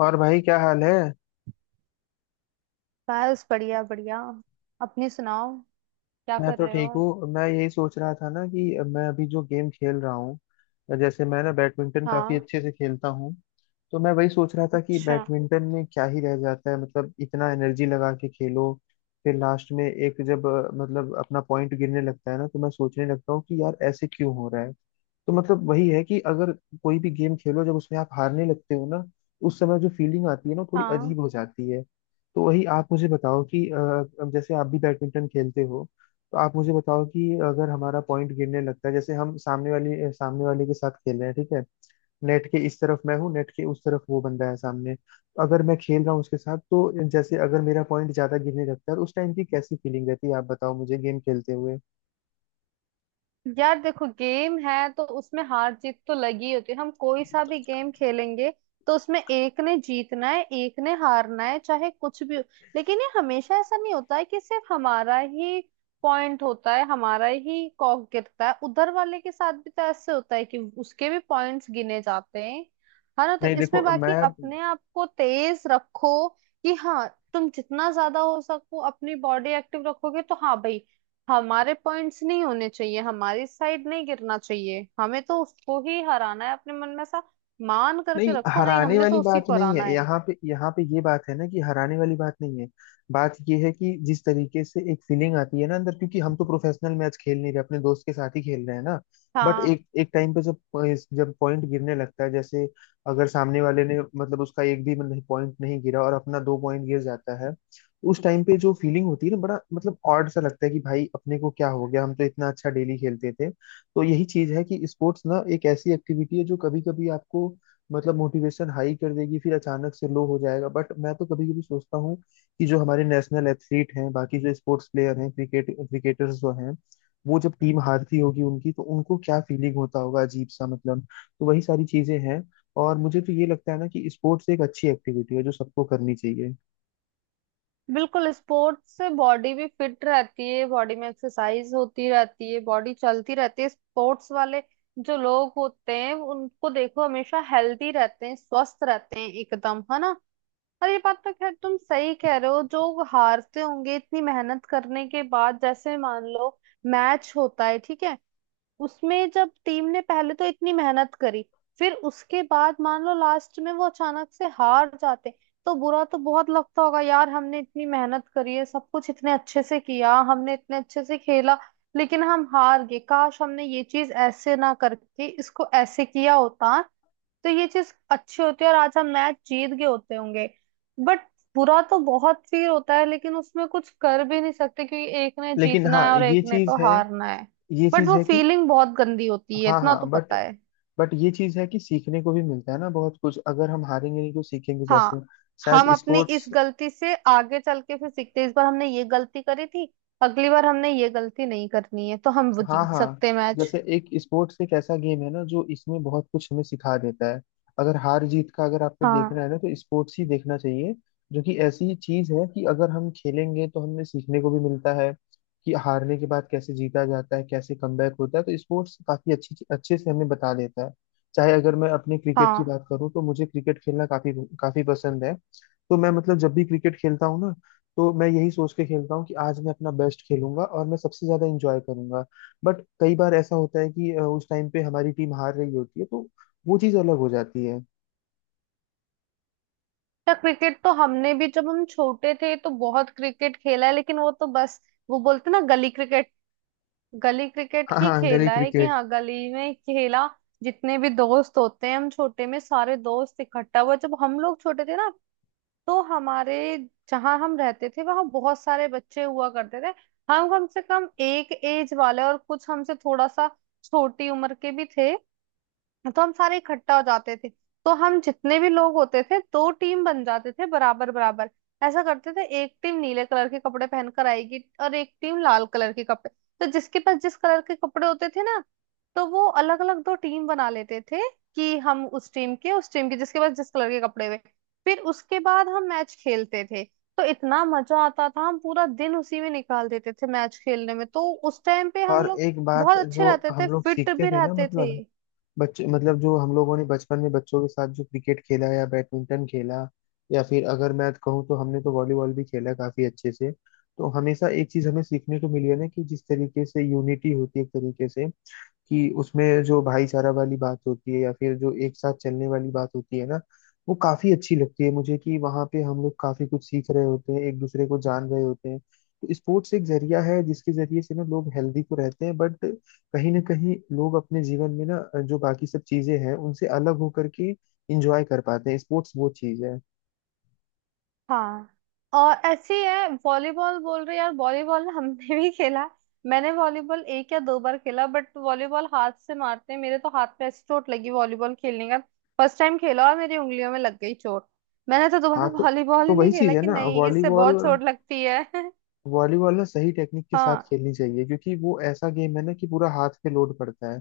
और भाई, क्या हाल है। बस बढ़िया बढ़िया। अपनी सुनाओ। क्या मैं कर तो रहे ठीक हो? हूँ। मैं यही सोच रहा था ना कि मैं अभी जो गेम खेल रहा हूँ, जैसे मैं ना बैडमिंटन काफी हाँ। अच्छे से खेलता हूँ। तो मैं वही सोच रहा था कि अच्छा। बैडमिंटन में क्या ही रह जाता है, मतलब इतना एनर्जी लगा के खेलो। फिर लास्ट में एक जब मतलब अपना पॉइंट गिरने लगता है ना, तो मैं सोचने लगता हूँ कि यार ऐसे क्यों हो रहा है। तो मतलब वही है कि अगर कोई भी गेम खेलो जब उसमें आप हारने लगते हो ना, उस समय जो फीलिंग आती है ना, वो थोड़ी हाँ, अजीब हो जाती है। तो वही आप मुझे बताओ कि अब जैसे आप भी बैडमिंटन खेलते हो। तो आप मुझे बताओ कि अगर हमारा पॉइंट गिरने लगता है, जैसे हम सामने वाले के साथ खेल रहे हैं, ठीक है। नेट के इस तरफ मैं हूँ, नेट के उस तरफ वो बंदा है सामने, तो अगर मैं खेल रहा हूँ उसके साथ, तो जैसे अगर मेरा पॉइंट ज्यादा गिरने लगता है, उस टाइम की कैसी फीलिंग रहती है, आप बताओ मुझे गेम खेलते हुए। यार देखो, गेम है तो उसमें हार जीत तो लगी होती है। हम कोई सा भी गेम खेलेंगे तो उसमें एक ने जीतना है एक ने हारना है, चाहे कुछ भी हो। लेकिन ये हमेशा ऐसा नहीं होता है कि सिर्फ हमारा ही पॉइंट होता है, हमारा ही कॉक गिरता है। उधर वाले के साथ भी तो ऐसे होता है कि उसके भी पॉइंट्स गिने जाते हैं, है ना। तो नहीं देखो इसमें बाकी मैं। अपने आप को तेज रखो कि हाँ, तुम जितना ज्यादा हो सको अपनी बॉडी एक्टिव रखोगे तो हाँ भाई, हमारे पॉइंट्स नहीं होने चाहिए, हमारी साइड नहीं गिरना चाहिए, हमें तो उसको ही हराना है। अपने मन में ऐसा मान करके नहीं, रखो, नहीं, हराने हमने वाली तो उसी बात को नहीं हराना है, है। यहाँ पे ये बात है ना कि हराने वाली बात नहीं है। बात ये है कि जिस तरीके से एक फीलिंग आती है ना अंदर, क्योंकि हम तो प्रोफेशनल मैच खेल नहीं रहे, अपने दोस्त के साथ ही खेल रहे हैं ना। बट हाँ, एक एक टाइम पे जब जब पॉइंट गिरने लगता है, जैसे अगर सामने वाले ने मतलब उसका एक भी मतलब पॉइंट नहीं गिरा और अपना दो पॉइंट गिर जाता है, उस टाइम पे जो फीलिंग होती है ना, बड़ा मतलब ऑड सा लगता है कि भाई अपने को क्या हो गया, हम तो इतना अच्छा डेली खेलते थे। तो यही चीज है कि स्पोर्ट्स ना एक ऐसी एक्टिविटी है जो कभी कभी आपको मतलब मोटिवेशन हाई कर देगी, फिर अचानक से लो हो जाएगा। बट मैं तो कभी कभी सोचता हूँ कि जो हमारे नेशनल एथलीट हैं, बाकी जो स्पोर्ट्स प्लेयर हैं, क्रिकेटर्स जो हैं, वो जब टीम हारती होगी उनकी, तो उनको क्या फीलिंग होता होगा, अजीब सा मतलब। तो वही सारी चीजें हैं। और मुझे तो ये लगता है ना कि स्पोर्ट्स एक अच्छी एक्टिविटी है जो सबको करनी चाहिए। बिल्कुल। स्पोर्ट्स से बॉडी भी फिट रहती है, बॉडी में एक्सरसाइज होती रहती है, बॉडी चलती रहती है। स्पोर्ट्स वाले जो लोग होते हैं उनको देखो, हमेशा हेल्दी रहते हैं, स्वस्थ रहते हैं एकदम, है ना। और ये बात तो खैर तुम सही कह रहे हो, जो हारते होंगे इतनी मेहनत करने के बाद। जैसे मान लो मैच होता है, ठीक है, उसमें जब टीम ने पहले तो इतनी मेहनत करी, फिर उसके बाद मान लो लास्ट में वो अचानक से हार जाते, तो बुरा तो बहुत लगता होगा। यार हमने इतनी मेहनत करी है, सब कुछ इतने अच्छे से किया, हमने इतने अच्छे से खेला, लेकिन हम हार गए। काश हमने ये चीज ऐसे ना करके इसको ऐसे किया होता तो ये चीज अच्छी होती है, और आज हम मैच जीत गए होते होंगे। बट बुरा तो बहुत फील होता है, लेकिन उसमें कुछ कर भी नहीं सकते, क्योंकि एक ने लेकिन हाँ, जीतना है और एक ये ने चीज तो है। हारना है। ये बट चीज वो है कि, फीलिंग बहुत गंदी होती है, हाँ इतना हाँ, तो बट पता है। बट ये चीज है कि सीखने को भी मिलता है ना बहुत कुछ, अगर हम हारेंगे नहीं तो सीखेंगे हाँ, कैसे। हम शायद अपनी इस स्पोर्ट्स। गलती से आगे चल के फिर सीखते हैं। इस बार हमने ये गलती करी थी, अगली बार हमने ये गलती नहीं करनी है, तो हम वो हाँ जीत हाँ। सकते हैं मैच। जैसे एक स्पोर्ट्स एक ऐसा गेम है ना जो इसमें बहुत कुछ हमें सिखा देता है। अगर हार जीत का अगर आपको हाँ देखना है ना, तो स्पोर्ट्स ही देखना चाहिए। जो कि ऐसी चीज है कि अगर हम खेलेंगे तो हमें सीखने को भी मिलता है कि हारने के बाद कैसे जीता जाता है, कैसे कमबैक होता है। तो स्पोर्ट्स काफी अच्छी अच्छे से हमें बता देता है। चाहे अगर मैं अपने क्रिकेट की हाँ। बात करूँ, तो मुझे क्रिकेट खेलना काफी काफी पसंद है। तो मैं मतलब जब भी क्रिकेट खेलता हूँ ना, तो मैं यही सोच के खेलता हूँ कि आज मैं अपना बेस्ट खेलूंगा और मैं सबसे ज्यादा इंजॉय करूंगा। बट कई बार ऐसा होता है कि उस टाइम पे हमारी टीम हार रही होती है, तो वो चीज अलग हो जाती है। या क्रिकेट तो हमने भी, जब हम छोटे थे तो बहुत क्रिकेट खेला है, लेकिन वो तो बस वो बोलते ना गली क्रिकेट, गली क्रिकेट हाँ ही हाँ, गली खेला है कि क्रिकेट। हाँ, गली में खेला। जितने भी दोस्त होते हैं, हम छोटे में सारे दोस्त इकट्ठा हुआ जब हम लोग छोटे थे ना, तो हमारे, जहाँ हम रहते थे वहाँ बहुत सारे बच्चे हुआ करते थे। हम कम से कम एक एज वाले, और कुछ हमसे थोड़ा सा छोटी उम्र के भी थे। तो हम सारे इकट्ठा हो जाते थे। तो हम जितने भी लोग होते थे, दो टीम बन जाते थे बराबर बराबर। ऐसा करते थे, एक टीम नीले कलर के कपड़े पहनकर आएगी और एक टीम लाल कलर के कपड़े। तो जिसके पास जिस कलर के कपड़े होते थे ना, तो वो अलग अलग दो टीम बना लेते थे कि हम उस टीम के, उस टीम के, जिसके पास जिस कलर के कपड़े हुए। फिर उसके बाद हम मैच खेलते थे। तो इतना मजा आता था, हम पूरा दिन उसी में निकाल देते थे मैच खेलने में। तो उस टाइम पे हम और लोग एक बात बहुत अच्छे जो रहते हम थे, लोग फिट सीखते भी थे ना, रहते थे। मतलब बच्चे, मतलब जो हम लोगों ने बचपन में बच्चों के साथ जो क्रिकेट खेला या बैडमिंटन खेला, या फिर अगर मैं कहूँ तो हमने तो वॉलीबॉल भी खेला काफी अच्छे से। तो हमेशा एक चीज हमें सीखने को मिली है ना कि जिस तरीके से यूनिटी होती है एक तरीके से, कि उसमें जो भाईचारा वाली बात होती है, या फिर जो एक साथ चलने वाली बात होती है ना, वो काफी अच्छी लगती है मुझे, कि वहाँ पे हम लोग काफी कुछ सीख रहे होते हैं, एक दूसरे को जान रहे होते हैं। तो स्पोर्ट्स एक जरिया है जिसके जरिए से ना लोग हेल्दी तो रहते हैं, बट कहीं ना कहीं लोग अपने जीवन में ना, जो बाकी सब चीजें हैं उनसे अलग होकर के इंजॉय कर पाते हैं। स्पोर्ट्स वो चीज है। हाँ, और ऐसी है वॉलीबॉल, बोल रहे यार वॉलीबॉल हमने भी खेला। मैंने वॉलीबॉल एक या दो बार खेला। बट वॉलीबॉल हाथ से मारते हैं, मेरे तो हाथ पे ऐसी चोट लगी वॉलीबॉल खेलने का। फर्स्ट टाइम खेला और मेरी उंगलियों में लग गई चोट। मैंने तो हाँ दोबारा तो। वॉलीबॉल ही नहीं वही चीज खेला है कि ना, नहीं, इससे वॉलीबॉल। बहुत चोट लगती है। वॉलीबॉल ना सही टेक्निक के साथ हाँ, खेलनी चाहिए, क्योंकि वो ऐसा गेम है ना कि पूरा हाथ पे लोड पड़ता है।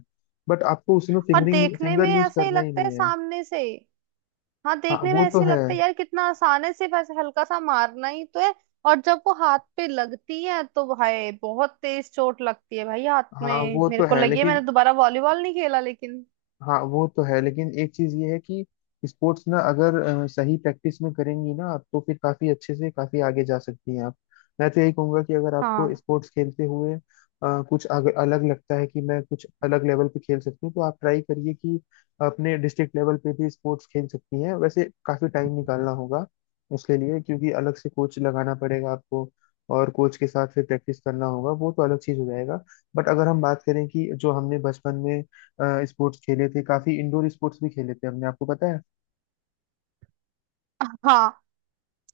बट आपको उसमें और देखने में फिंगर यूज ऐसा ही करना ही लगता है नहीं है। सामने से। हाँ, हाँ देखने में वो तो ऐसे है। लगता है यार, कितना आसान है, सिर्फ ऐसे हल्का सा मारना ही तो है। और जब वो हाथ पे लगती है तो भाई बहुत तेज चोट लगती है। भाई हाथ हाँ में वो मेरे तो को है लगी है, मैंने लेकिन। दोबारा वॉलीबॉल नहीं खेला लेकिन। एक चीज ये है कि स्पोर्ट्स ना अगर सही प्रैक्टिस में करेंगी ना आप, तो फिर काफी अच्छे से काफी आगे जा सकती हैं आप। मैं तो यही कहूंगा कि अगर आपको हाँ स्पोर्ट्स खेलते हुए कुछ अलग लगता है कि मैं कुछ अलग लेवल पे खेल सकती हूँ, तो आप ट्राई करिए कि अपने डिस्ट्रिक्ट लेवल पे भी स्पोर्ट्स खेल सकती हैं। वैसे काफी टाइम निकालना होगा उसके लिए, क्योंकि अलग से कोच लगाना पड़ेगा आपको, और कोच के साथ फिर प्रैक्टिस करना होगा, वो तो अलग चीज हो जाएगा। बट अगर हम बात करें कि जो हमने बचपन में स्पोर्ट्स खेले थे, काफी इंडोर स्पोर्ट्स भी खेले थे हमने, आपको पता है। हाँ,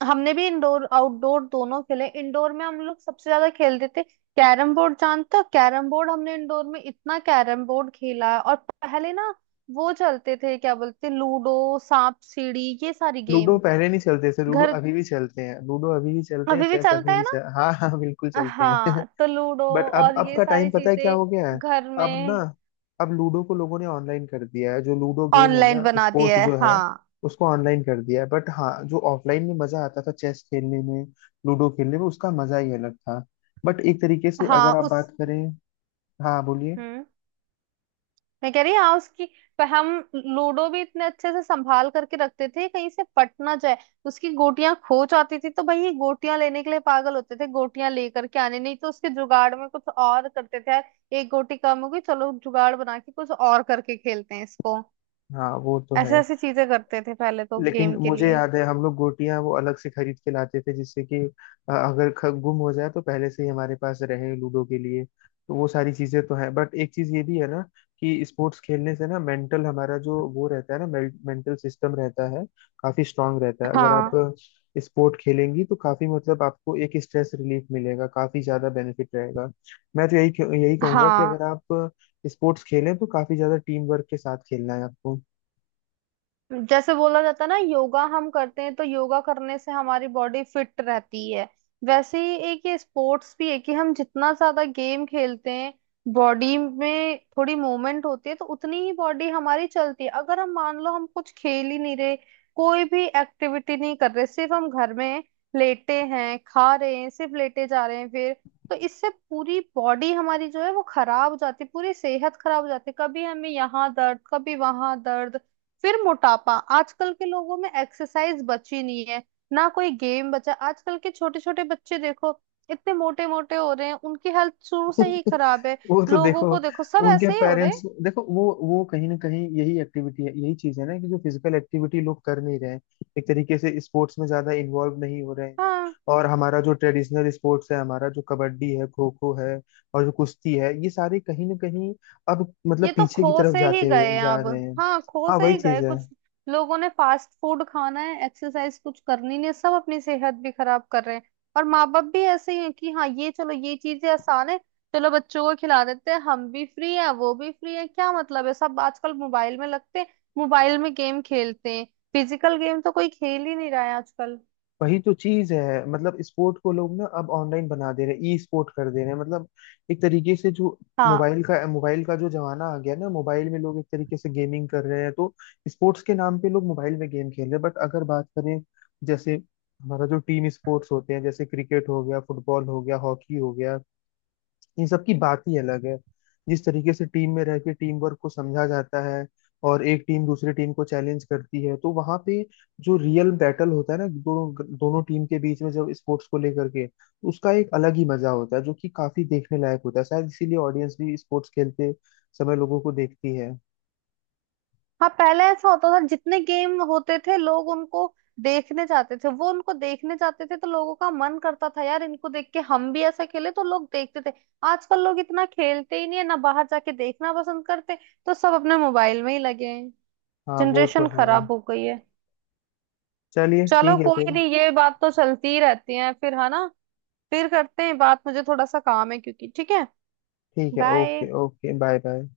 हमने भी इंडोर आउटडोर दोनों खेले। इंडोर में हम लोग सबसे ज्यादा खेलते थे कैरम बोर्ड। जानते हो कैरम बोर्ड? हमने इंडोर में इतना कैरम बोर्ड खेला है। और पहले ना वो चलते थे क्या बोलते, लूडो, सांप सीढ़ी, ये सारी लूडो गेम। पहले नहीं चलते थे, लूडो घर अभी भी चलते हैं, लूडो अभी भी चलते हैं, अभी भी चेस चलता अभी भी है ना। हाँ हाँ बिल्कुल चलते हैं। हाँ तो लूडो बट अब और अब ये का टाइम सारी पता है क्या हो गया चीजें है। घर अब ना, में। अब लूडो को लोगों ने ऑनलाइन कर दिया है, जो लूडो गेम है ऑनलाइन ना, बना दी स्पोर्ट है, जो है हाँ। उसको ऑनलाइन कर दिया है। बट हाँ, जो ऑफलाइन में मजा आता था चेस खेलने में, लूडो खेलने में, उसका मजा ही अलग था। बट एक तरीके से हाँ, अगर आप बात उस, करें। हाँ बोलिए। हम्म, मैं कह रही हाँ उसकी, पर हम लूडो भी इतने अच्छे से संभाल करके रखते थे कहीं से पट ना जाए। उसकी गोटियां खो जाती थी, तो भाई ये गोटियां लेने के लिए पागल होते थे, गोटियां लेकर के आने, नहीं तो उसके जुगाड़ में कुछ और करते थे यार। एक गोटी कम हो गई, चलो जुगाड़ बना के कुछ और करके खेलते हैं इसको। हाँ वो तो ऐसे है। ऐसी चीजें करते थे पहले तो लेकिन गेम के मुझे लिए। याद है हम लोग गोटियां वो अलग से खरीद के लाते थे, जिससे कि अगर गुम हो जाए तो पहले से ही हमारे पास रहे लूडो के लिए। तो वो सारी चीजें तो है, बट एक चीज ये भी है ना कि स्पोर्ट्स खेलने से ना मेंटल हमारा जो वो रहता है ना, मेंटल सिस्टम रहता है, काफी स्ट्रांग रहता है अगर आप हाँ स्पोर्ट खेलेंगी तो। काफी मतलब आपको एक स्ट्रेस रिलीफ मिलेगा, काफी ज्यादा बेनिफिट रहेगा। मैं तो यही यही कहूंगा कि अगर हाँ, आप स्पोर्ट्स खेलें तो काफी ज्यादा टीम वर्क के साथ खेलना है आपको। जैसे बोला जाता है ना, योगा हम करते हैं तो योगा करने से हमारी बॉडी फिट रहती है। वैसे ही एक ये स्पोर्ट्स भी है कि हम जितना ज्यादा गेम खेलते हैं, बॉडी में थोड़ी मूवमेंट होती है, तो उतनी ही बॉडी हमारी चलती है। अगर हम मान लो हम कुछ खेल ही नहीं रहे, कोई भी एक्टिविटी नहीं कर रहे, सिर्फ हम घर में लेटे हैं, खा रहे हैं, सिर्फ लेटे जा रहे हैं, फिर तो इससे पूरी बॉडी हमारी जो है वो खराब हो जाती है, पूरी सेहत खराब हो जाती है। कभी हमें यहाँ दर्द, कभी वहां दर्द, फिर मोटापा। आजकल के लोगों में एक्सरसाइज बची नहीं है, ना कोई गेम बचा। आजकल के छोटे छोटे बच्चे देखो, इतने मोटे मोटे हो रहे हैं, उनकी हेल्थ शुरू से ही खराब है। वो तो लोगों देखो। को देखो, सब उनके ऐसे ही हो रहे हैं। पेरेंट्स देखो, वो कहीं ना कहीं यही एक्टिविटी है, यही चीज है ना कि जो फिजिकल एक्टिविटी लोग कर नहीं रहे हैं, एक तरीके से स्पोर्ट्स में ज्यादा इन्वॉल्व नहीं हो रहे हैं। हाँ, और हमारा जो ट्रेडिशनल स्पोर्ट्स है, हमारा जो कबड्डी है, खो खो है, और जो कुश्ती है, ये सारे कहीं ना कहीं अब मतलब ये तो पीछे की खो तरफ से ही जाते हुए गए हैं जा अब। रहे हैं। हाँ, खो हाँ, से वही ही गए चीज है। कुछ। लोगों ने फास्ट फूड खाना है, एक्सरसाइज कुछ करनी नहीं है, सब अपनी सेहत भी खराब कर रहे हैं। और माँ बाप भी ऐसे ही हैं कि हाँ, ये चलो ये चीजें आसान है, चलो बच्चों को खिला देते हैं, हम भी फ्री है वो भी फ्री है, क्या मतलब है। सब आजकल मोबाइल में लगते हैं, मोबाइल में गेम खेलते हैं, फिजिकल गेम तो कोई खेल ही नहीं रहा है आजकल। वही तो चीज है, मतलब स्पोर्ट को लोग ना अब ऑनलाइन बना दे रहे हैं, ई स्पोर्ट कर दे रहे हैं, मतलब एक तरीके से जो हाँ मोबाइल का जो जमाना आ गया ना, मोबाइल में लोग एक तरीके से गेमिंग कर रहे हैं, तो स्पोर्ट्स के नाम पे लोग मोबाइल में गेम खेल रहे हैं। बट अगर बात करें जैसे हमारा जो टीम स्पोर्ट्स होते हैं, जैसे क्रिकेट हो गया, फुटबॉल हो गया, हॉकी हो गया, इन सब की बात ही अलग है। जिस तरीके से टीम में रह के टीम वर्क को समझा जाता है, और एक टीम दूसरी टीम को चैलेंज करती है, तो वहां पे जो रियल बैटल होता है ना दोनों दोनों टीम के बीच में, जब स्पोर्ट्स को लेकर के, उसका एक अलग ही मजा होता है, जो कि काफी देखने लायक होता है। शायद इसीलिए ऑडियंस भी स्पोर्ट्स खेलते समय लोगों को देखती है। हाँ, पहले ऐसा होता था जितने गेम होते थे लोग उनको देखने जाते थे, वो उनको देखने जाते थे तो लोगों का मन करता था यार इनको देख के हम भी ऐसा खेले, तो लोग देखते थे। आजकल लोग इतना खेलते ही नहीं है ना बाहर जाके, देखना पसंद करते, तो सब अपने मोबाइल में ही लगे हैं। हाँ, वो तो जनरेशन है। खराब हो गई है। चलिए चलो ठीक है फिर। कोई नहीं, ये बात तो चलती ही रहती है, फिर है ना। फिर करते हैं बात, मुझे थोड़ा सा काम है क्योंकि, ठीक है। ठीक है, okay bye. Okay, bye bye.